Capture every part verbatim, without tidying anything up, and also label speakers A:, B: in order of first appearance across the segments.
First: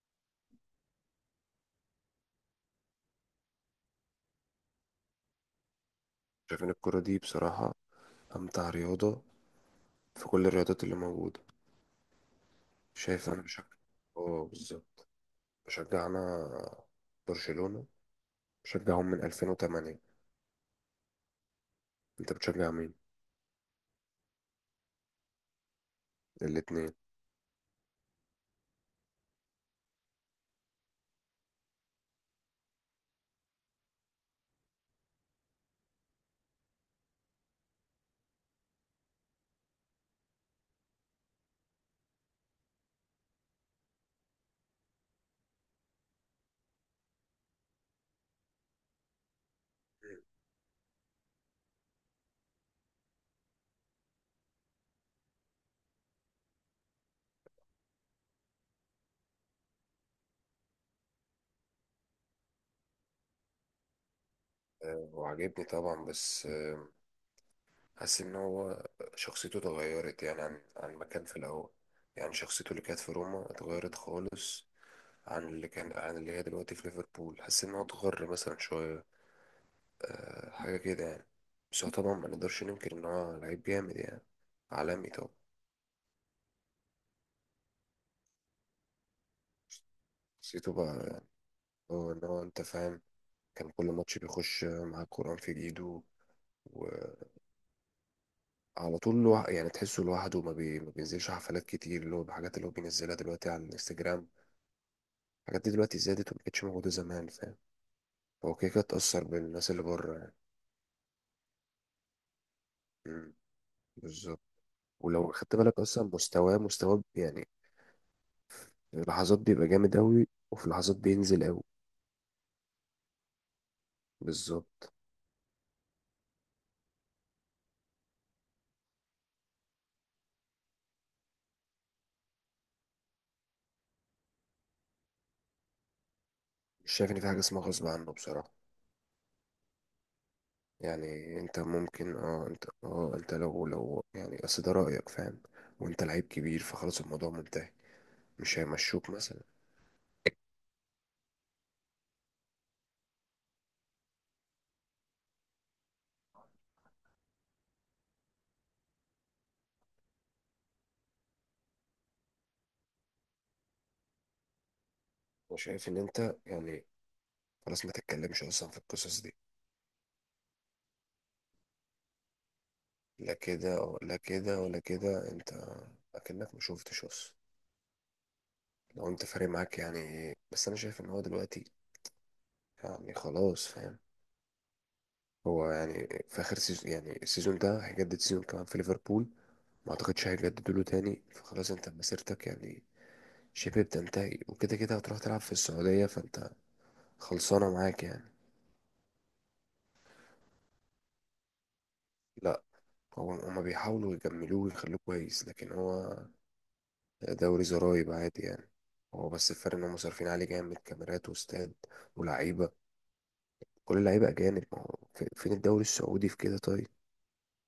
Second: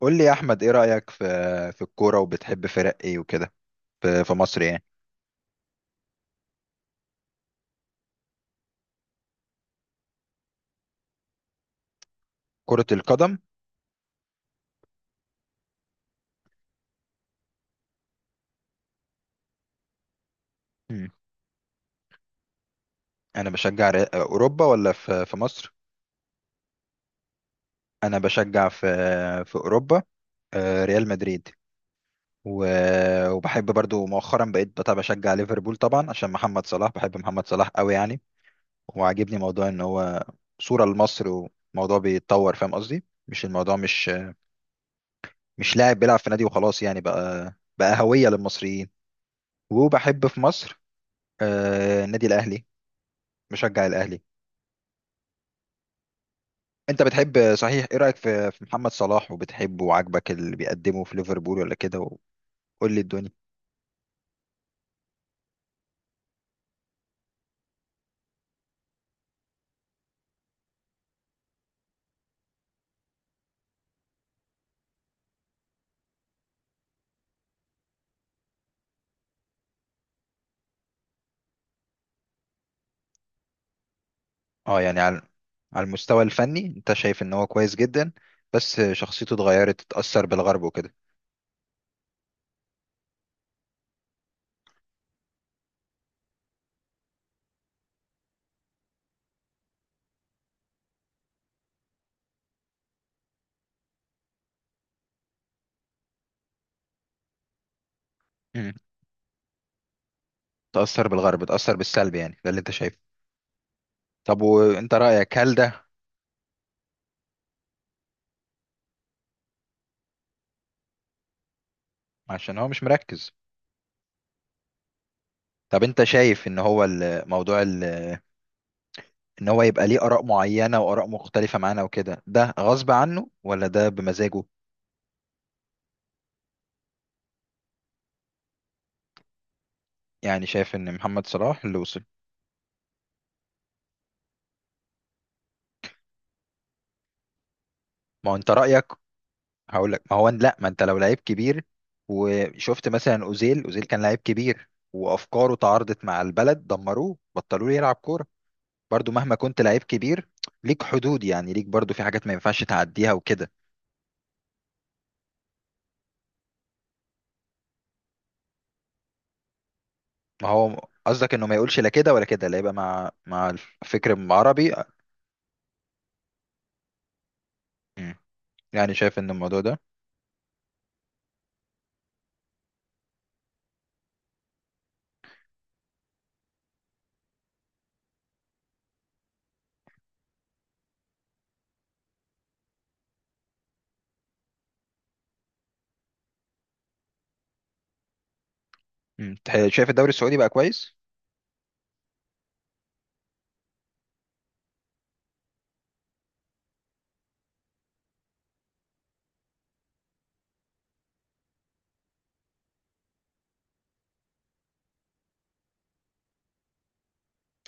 A: قول لي يا احمد، ايه رايك في في الكوره وبتحب فرق ايه وكده في في مصر يعني؟
B: شايف ان الكرة دي بصراحة، امتع رياضة في كل الرياضات اللي موجودة.
A: كره
B: شايف
A: القدم.
B: انا بشجع. اه، بالظبط. بشجع انا برشلونة، بشجعهم من ألفين وثمانية.
A: مم.
B: انت بتشجع مين؟
A: انا بشجع ري- اوروبا ولا في في مصر؟
B: الاتنين.
A: انا بشجع في في اوروبا، آه، ريال مدريد. و- وبحب برضو مؤخرا بقيت بتاع بشجع ليفربول طبعا عشان محمد صلاح، بحب محمد صلاح قوي يعني. وعاجبني موضوع ان هو صوره لمصر، وموضوع بيتطور، فاهم قصدي؟ مش الموضوع مش مش لاعب بيلعب في نادي وخلاص يعني، بقى بقى هويه للمصريين. وبحب في مصر آه، النادي الاهلي، مشجع الاهلي. انت بتحب صحيح، ايه رايك في في محمد صلاح؟ وبتحبه وعاجبك اللي بيقدمه في ليفربول ولا كده؟ وقول لي الدنيا.
B: آه، وعجبني طبعا، بس آه، حاسس ان هو شخصيته اتغيرت يعني عن عن ما كان في الاول. يعني شخصيته اللي كانت في روما اتغيرت خالص عن اللي كان، عن اللي هي دلوقتي في ليفربول. حاسس ان هو اتغر مثلا شوية، آه، حاجة كده يعني. بس هو طبعا ما نقدرش ننكر إن هو لعيب جامد يعني،
A: اه يعني
B: عالمي
A: على
B: طبعا.
A: على المستوى الفني انت شايف ان هو كويس جدا بس شخصيته اتغيرت، اتاثر بالغرب
B: شخصيته بقى
A: وكده.
B: يعني، هو إن هو، أنت فاهم، كان كل ماتش بيخش مع القرآن في إيده وعلى طول. لوح... يعني تحسه لوحده. ما, بي... ما بينزلش حفلات كتير اللي هو بحاجات اللي هو بينزلها دلوقتي على الانستجرام. الحاجات دي دلوقتي زادت وما كانتش موجودة زمان، فاهم. هو كده
A: مم.
B: كده اتأثر بالناس اللي بره يعني.
A: اتاثر بالغرب، اتاثر بالسلب يعني، ده اللي انت شايفه؟
B: مم، بالظبط.
A: طب وانت
B: ولو
A: رايك هل
B: خدت بالك
A: ده
B: أصلا، مستواه مستواه يعني، في لحظات بيبقى جامد أوي وفي لحظات بينزل أوي.
A: عشان هو مش مركز؟
B: بالظبط.
A: طب انت شايف ان هو الموضوع ان هو يبقى ليه اراء معينه واراء مختلفه معانا وكده ده غصب عنه ولا ده بمزاجه؟
B: مش شايف ان في حاجه اسمها غصب عنه بصراحه.
A: يعني شايف ان محمد
B: يعني انت
A: صلاح اللي وصل،
B: ممكن، اه انت اه انت لو لو يعني، اصل ده رايك، فاهم، وانت لعيب كبير فخلاص الموضوع منتهي.
A: ما هو انت
B: مش
A: رأيك،
B: هيمشوك مثلا.
A: هقول لك. ما هو لا، ما انت لو لعيب كبير وشفت مثلا اوزيل، اوزيل كان لعيب كبير وافكاره تعارضت مع البلد، دمروه بطلوا له يلعب كورة. برضو مهما كنت لعيب كبير ليك حدود يعني، ليك برضو في حاجات ما ينفعش تعديها وكده.
B: انا شايف ان انت يعني خلاص ما تتكلمش اصلا في القصص دي.
A: ما هو قصدك انه ما يقولش لا كده ولا كده، لا يبقى مع
B: لا
A: مع
B: كده
A: الفكر
B: لا كده
A: العربي.
B: ولا كده، انت اكنك ما شفتش اصلا.
A: مم. يعني
B: لو
A: شايف
B: انت
A: ان
B: فارق
A: الموضوع
B: معاك
A: ده.
B: يعني. بس انا شايف ان هو دلوقتي يعني خلاص، فاهم، هو يعني في اخر سيزون. يعني السيزون ده هيجدد سيزون كمان في ليفربول، ما اعتقدش هيجددوا له تاني، فخلاص انت مسيرتك يعني شبه بتنتهي. وكده كده هتروح تلعب في السعودية فانت خلصانة معاك يعني.
A: مم. تح- شايف الدوري السعودي بقى كويس؟
B: لا. هو هما بيحاولوا يجملوه ويخلوه كويس، لكن هو دوري زرايب عادي يعني. هو بس الفرق ان هم صارفين عليه جامد كاميرات واستاد ولعيبة. كل اللعيبة أجانب. ما هو في- فين الدوري السعودي في كده؟ طيب.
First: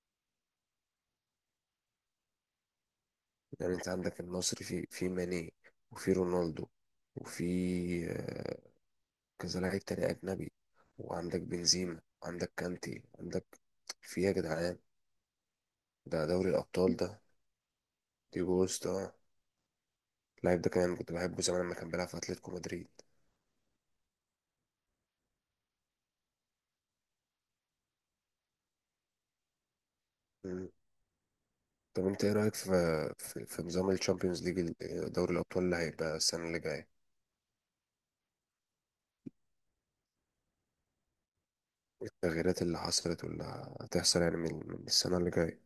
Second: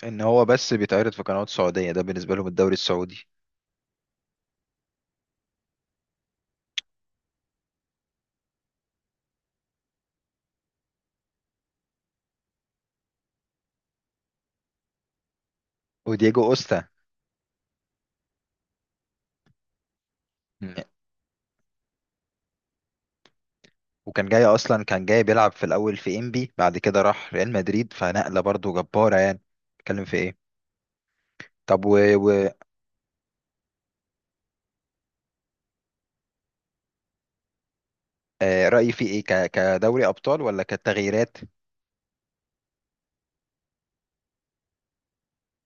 A: ان هو بس بيتعرض في قنوات سعودية، ده بالنسبة لهم الدوري السعودي.
B: يعني انت عندك النصر، في في ماني وفي رونالدو وفي كذا لعيب تاني أجنبي. وعندك بنزيما وعندك كانتي، عندك في إيه يا جدعان؟ ده
A: ودييجو
B: دوري
A: اوستا.
B: الأبطال ده. ديجو كوستا، اللاعب ده
A: مم.
B: كمان كنت بحبه زمان لما كان بيلعب في أتلتيكو مدريد.
A: وكان جاي اصلا، كان جاي بيلعب في الاول في انبي، بعد كده راح ريال مدريد، فنقله برضو جباره يعني. اتكلم في ايه؟
B: مم.
A: طب و...
B: طب أنت إيه
A: و...
B: رأيك في في, في نظام الشامبيونز ليج، دوري الأبطال اللي هيبقى السنة اللي جاية؟
A: آه، رايي في ايه؟ ك... كدوري ابطال ولا كتغييرات؟
B: التغييرات اللي حصلت واللي هتحصل يعني من, من السنة اللي جاية.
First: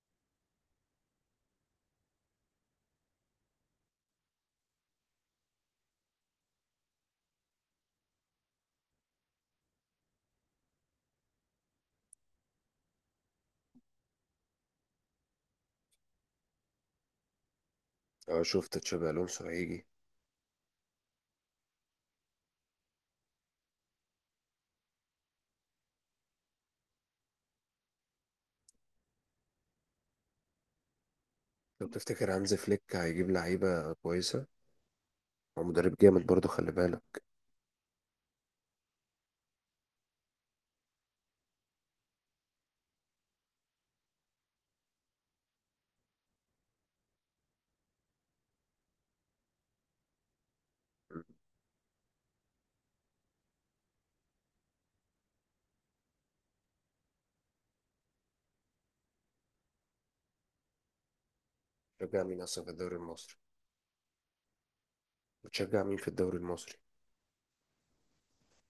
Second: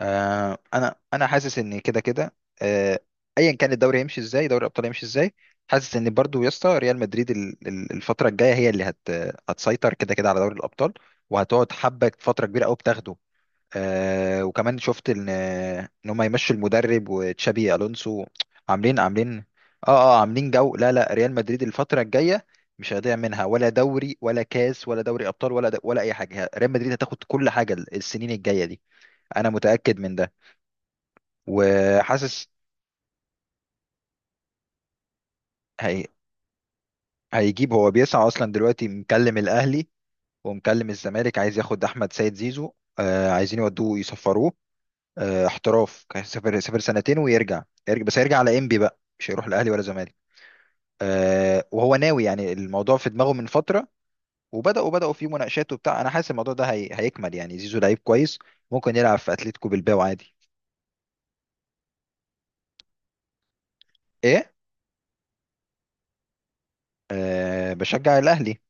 A: آه، انا انا حاسس ان كده كده، آه، ايا كان الدوري هيمشي ازاي، دوري الابطال هيمشي ازاي، حاسس ان برضو يا اسطى ريال مدريد ال- ال- الفتره الجايه هي اللي هت... هتسيطر كده كده على دوري الابطال، وهتقعد حبه فتره كبيره قوي بتاخده. آه وكمان شفت ان ان هم يمشوا المدرب وتشابي الونسو.
B: أه، شفت
A: عاملين،
B: تشابي
A: عاملين،
B: ألونسو هيجي.
A: اه اه، عاملين جو، لا لا، ريال مدريد الفتره الجايه مش هيضيع منها ولا دوري ولا كاس ولا دوري ابطال ولا ولا اي حاجه، ريال مدريد هتاخد كل حاجه السنين الجايه دي، انا متاكد من ده
B: طب تفتكر
A: وحاسس.
B: هانز فليك هيجيب لعيبة كويسة؟ هو مدرب
A: هي
B: جامد برضه، خلي بالك.
A: هيجيب، هو بيسعى اصلا دلوقتي، مكلم الاهلي ومكلم الزمالك، عايز ياخد احمد سيد زيزو. آه عايزين يودوه يصفروه، آه، احتراف، كان سافر، سافر سنتين ويرجع. يرجع بس هيرجع على انبي بقى، مش هيروح الاهلي ولا زمالك.
B: مم.
A: آه، وهو ناوي يعني، الموضوع في دماغه من فتره. وبداوا، بداوا في مناقشات وبتاع، انا حاسس الموضوع ده هي... هيكمل يعني. زيزو لعيب كويس، ممكن يلعب في اتلتيكو بالباو عادي.
B: شجع مين أصلا في الدوري المصري؟
A: ايه؟
B: بتشجع مين في الدوري المصري؟
A: أه بشجع الاهلي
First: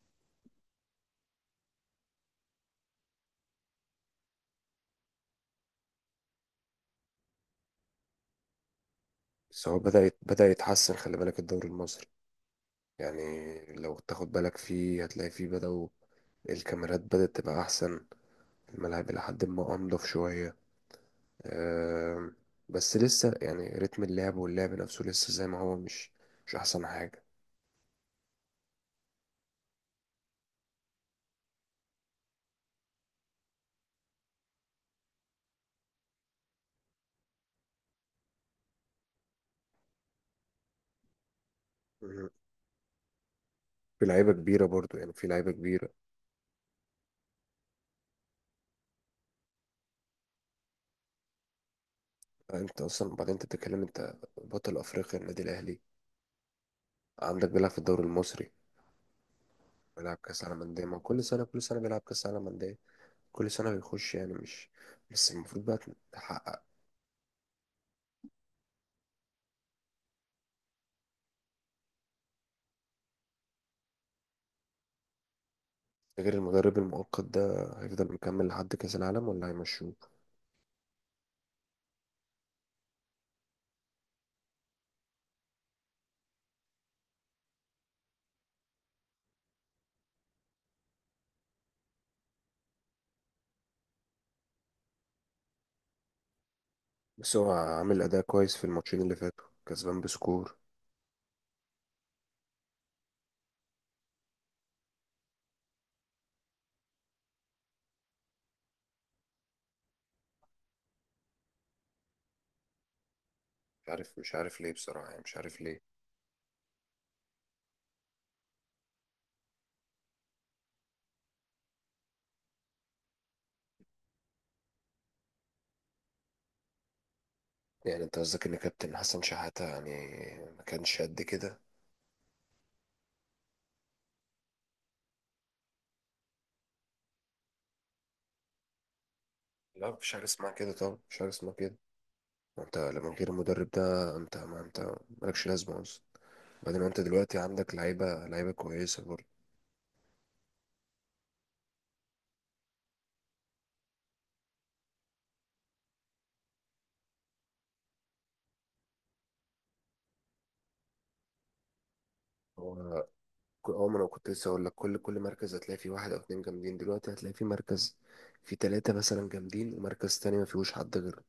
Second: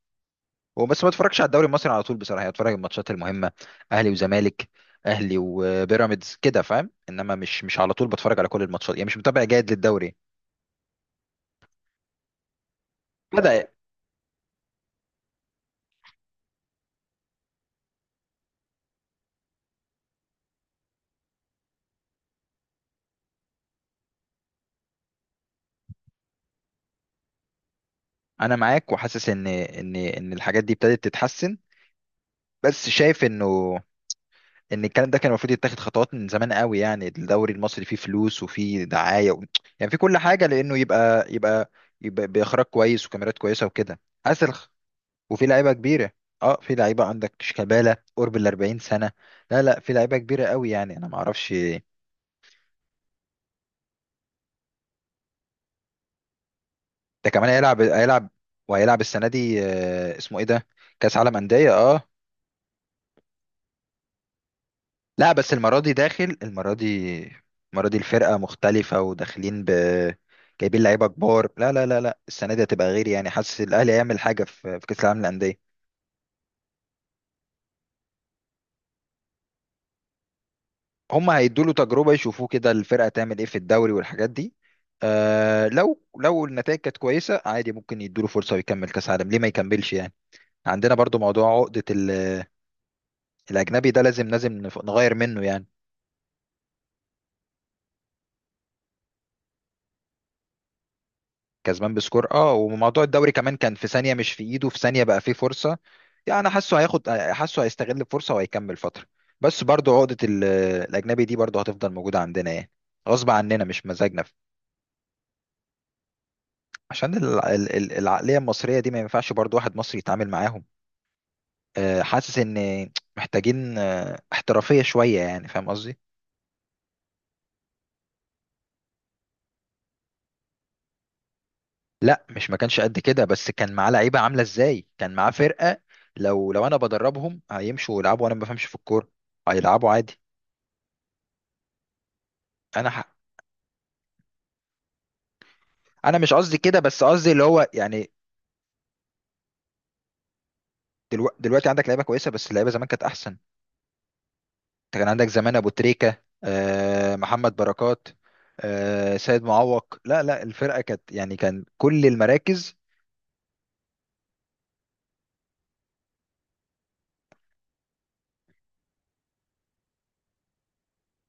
A: وبس، ما اتفرجش على الدوري المصري على طول بصراحه يعني، اتفرج على الماتشات المهمه: اهلي وزمالك، اهلي وبيراميدز كده، فاهم؟ انما مش مش على طول بتفرج على كل الماتشات يعني، مش متابع
B: بس
A: جيد
B: هو بدأ
A: للدوري.
B: يت- بدأ يتحسن، خلي بالك. الدوري المصري يعني،
A: لا بدا.
B: لو تاخد بالك فيه هتلاقي فيه بدأوا. الكاميرات بدأت تبقى أحسن، الملاعب إلى حد ما أنضف شوية. أم، بس لسه يعني رتم اللعب واللعب نفسه لسه زي ما هو، مش مش أحسن حاجة.
A: انا معاك وحاسس ان ان ان الحاجات دي ابتدت تتحسن، بس شايف انه ان الكلام ده كان المفروض يتاخد خطوات من زمان قوي يعني. الدوري المصري فيه فلوس وفيه دعاية و... يعني في كل حاجة، لانه يبقى يبقى يبقى
B: مم.
A: باخراج كويس وكاميرات كويسة وكده.
B: في لعيبة
A: اسل،
B: كبيرة برضو، يعني في
A: وفي
B: لعيبة
A: لعيبة
B: كبيرة.
A: كبيرة، اه في لعيبة، عندك شيكابالا قرب ال أربعين سنة، لا لا في لعيبة كبيرة قوي يعني انا ما اعرفش.
B: أنت أصلا بعدين، أنت بتتكلم، أنت بطل أفريقيا النادي الأهلي
A: ده
B: عندك
A: كمان
B: بيلعب في
A: هيلعب،
B: الدوري
A: هيلعب
B: المصري.
A: وهيلعب السنة دي،
B: بيلعب
A: آه، اسمه
B: كأس
A: ايه
B: عالم
A: ده؟
B: أندية. ما هو
A: كأس
B: كل
A: عالم
B: سنة، كل
A: أندية،
B: سنة بيلعب
A: اه.
B: كأس عالم أندية. كل سنة بيخش يعني، مش بس
A: لا بس
B: المفروض
A: المرة
B: بقى
A: دي داخل،
B: تحقق.
A: المرة دي، المرة دي الفرقة مختلفة وداخلين ب، جايبين لعيبة كبار، لا لا لا لا، السنة دي هتبقى غير يعني، حاسس الأهلي هيعمل حاجة في في كأس العالم للأندية.
B: غير المدرب المؤقت ده هيفضل مكمل لحد كأس العالم ولا هيمشوه؟
A: هم هيدوا له تجربة، يشوفوه كده الفرقة تعمل إيه في الدوري والحاجات دي، آه لو لو النتائج كانت كويسة عادي ممكن يدوا له فرصة ويكمل كأس عالم، ليه ما يكملش يعني؟ عندنا برضو موضوع عقدة ال- الأجنبي ده، لازم لازم نف- نغير منه يعني.
B: بس هو عامل أداء كويس في الماتشين اللي فاتوا، كسبان بسكور.
A: كسبان بسكور، اه، وموضوع الدوري كمان كان في ثانية مش في ايده، في ثانية بقى فيه فرصة يعني. انا حاسه هياخد، حاسه هيستغل الفرصة وهيكمل فترة. بس برضو عقدة ال- الاجنبي دي برضو هتفضل موجودة عندنا يعني، غصب عننا مش
B: مش عارف،
A: مزاجنا.
B: مش عارف ليه بصراحة، يعني مش عارف ليه.
A: عشان ال- ال- ال- العقلية المصرية دي ما ينفعش برضو واحد مصري يتعامل معاهم. آه، حاسس ان محتاجين آه، احترافية شوية يعني، فاهم قصدي؟
B: يعني انت قصدك ان كابتن حسن شحاتة يعني ما كانش قد كده؟
A: لا مش ما كانش قد كده، بس كان معاه لعيبة عاملة ازاي، كان معاه فرقة. لو لو انا بدربهم هيمشوا يلعبوا، وانا ما بفهمش في الكورة، هيلعبوا
B: لا، مفيش
A: عادي.
B: حاجة اسمها كده طبعا، مفيش حاجة اسمها كده. ما انت
A: انا
B: لما
A: ح...
B: غير المدرب ده، انت، ما انت مالكش لازمة اصلا.
A: انا مش قصدي كده،
B: بعدين انت
A: بس قصدي
B: دلوقتي
A: اللي هو
B: عندك
A: يعني.
B: لعيبة، لعيبة كويسة برضه.
A: دلو... دلوقتي عندك لعيبه كويسه، بس اللعيبه زمان كانت احسن. انت كان عندك زمان ابو تريكه، آه، محمد بركات، آه، سيد معوق، لا لا الفرقه كانت يعني كان كل المراكز.
B: هو ك- اه ما انا كنت لسه هقول لك، كل كل مركز هتلاقي فيه واحد او اتنين جامدين. دلوقتي هتلاقي فيه مركز فيه تلاتة مثلا جامدين، ومركز تاني ما فيهوش حد غير.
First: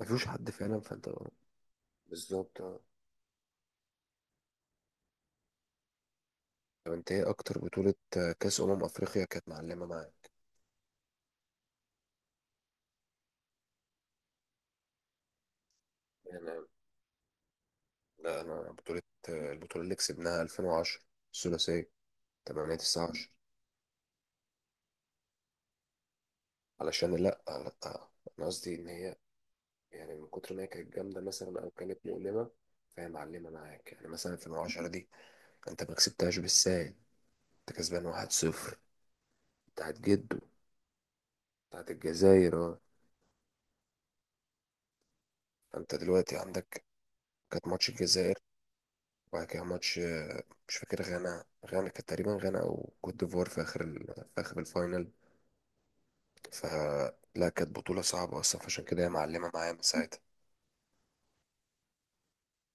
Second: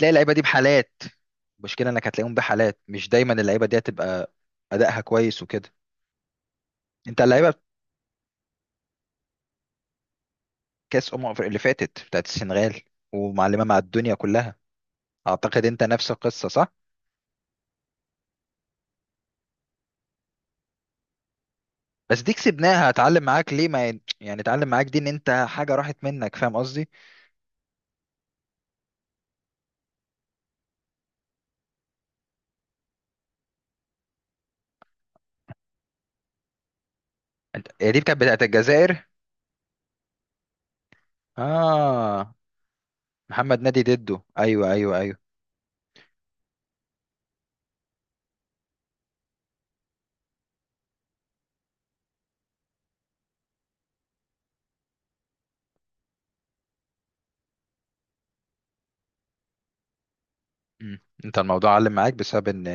B: ما فيهوش
A: اللعيبه دي
B: حد فعلا.
A: بحالات،
B: فانت
A: المشكله انك هتلاقيهم
B: بالظبط،
A: بحالات،
B: اه.
A: مش دايما اللعيبه دي هتبقى ادائها كويس وكده.
B: طب انت
A: انت
B: ايه
A: اللعيبه.
B: اكتر بطولة، آه، كاس امم افريقيا، كانت معلمة معاك
A: كاس امم أفريقيا اللي فاتت بتاعت السنغال، ومعلمه مع الدنيا كلها. اعتقد انت نفس القصه
B: يعني؟
A: صح؟
B: لا، انا بطولة، آه، البطولة اللي كسبناها ألفين وعشرة، الثلاثية.
A: بس دي
B: تمانية
A: كسبناها، اتعلم
B: تسعة عشر.
A: معاك ليه ما ي- يعني اتعلم معاك دي ان انت حاجه راحت منك، فاهم قصدي؟
B: علشان، لا، لا، انا قصدي ان هي، يعني من كتر ما هي كانت جامدة مثلا او كانت مؤلمة فهي معلمة معاك يعني. مثلا ألفين وعشرة دي، انت ما كسبتهاش بالساهل.
A: انت
B: انت
A: هي دي
B: كسبان
A: كانت
B: واحد
A: بتاعت
B: صفر
A: الجزائر،
B: بتاعت جده، بتاعت
A: اه،
B: الجزائر اه.
A: محمد نادي ديدو، ايوه ايوه ايوه.
B: فانت دلوقتي عندك، كانت ماتش الجزائر، وبعد كده ماتش، آه، مش فاكر، غانا غانا كانت تقريبا، غانا او كوت ديفوار، في اخر ال... في اخر الفاينل. فلا، كانت بطولة صعبة اصلا، فعشان كده هي معلمة معايا من ساعتها.
A: مم. انت الموضوع علم معاك بسبب ان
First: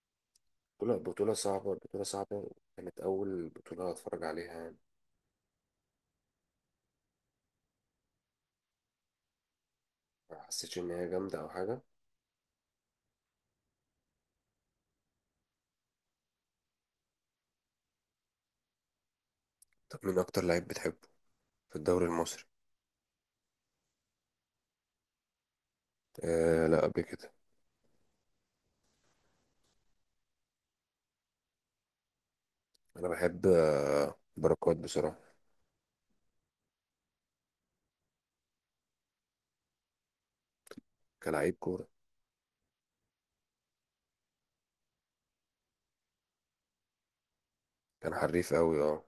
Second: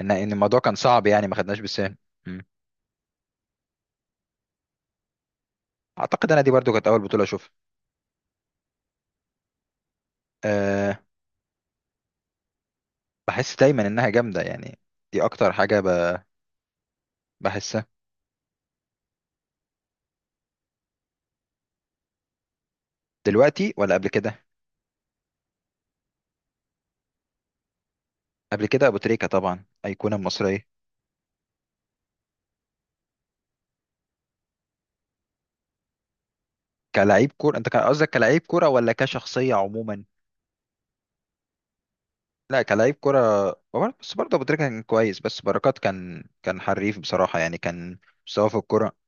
A: ان ان الموضوع كان
B: بطولة،
A: صعب يعني،
B: بطولة
A: ما خدناش
B: صعبة،
A: بسهل.
B: بطولة
A: مم.
B: صعبة. كانت أول بطولة أتفرج عليها يعني،
A: اعتقد انا دي برضو كانت اول بطوله اشوفها.
B: ما حسيتش إن
A: أه
B: هي جامدة أو حاجة.
A: بحس دايما انها جامده يعني، دي اكتر حاجه ب... بحسها.
B: طب مين أكتر لعيب بتحبه في الدوري المصري؟
A: دلوقتي ولا قبل كده؟
B: آه، لا، قبل كده.
A: قبل كده ابو تريكه طبعا، ايقونه مصريه.
B: أنا بحب، آه، بركات بصراحة.
A: كلاعب كوره، انت كان قصدك كلاعب كوره ولا كشخصيه عموما؟
B: كلاعب كورة.
A: لا كلاعب كرة، وبر- بس برضه أبو تريكة كان كويس، بس بركات كان، كان حريف بصراحة يعني، كان
B: كان
A: مستواه
B: حريف
A: في
B: قوي
A: الكرة.
B: اه.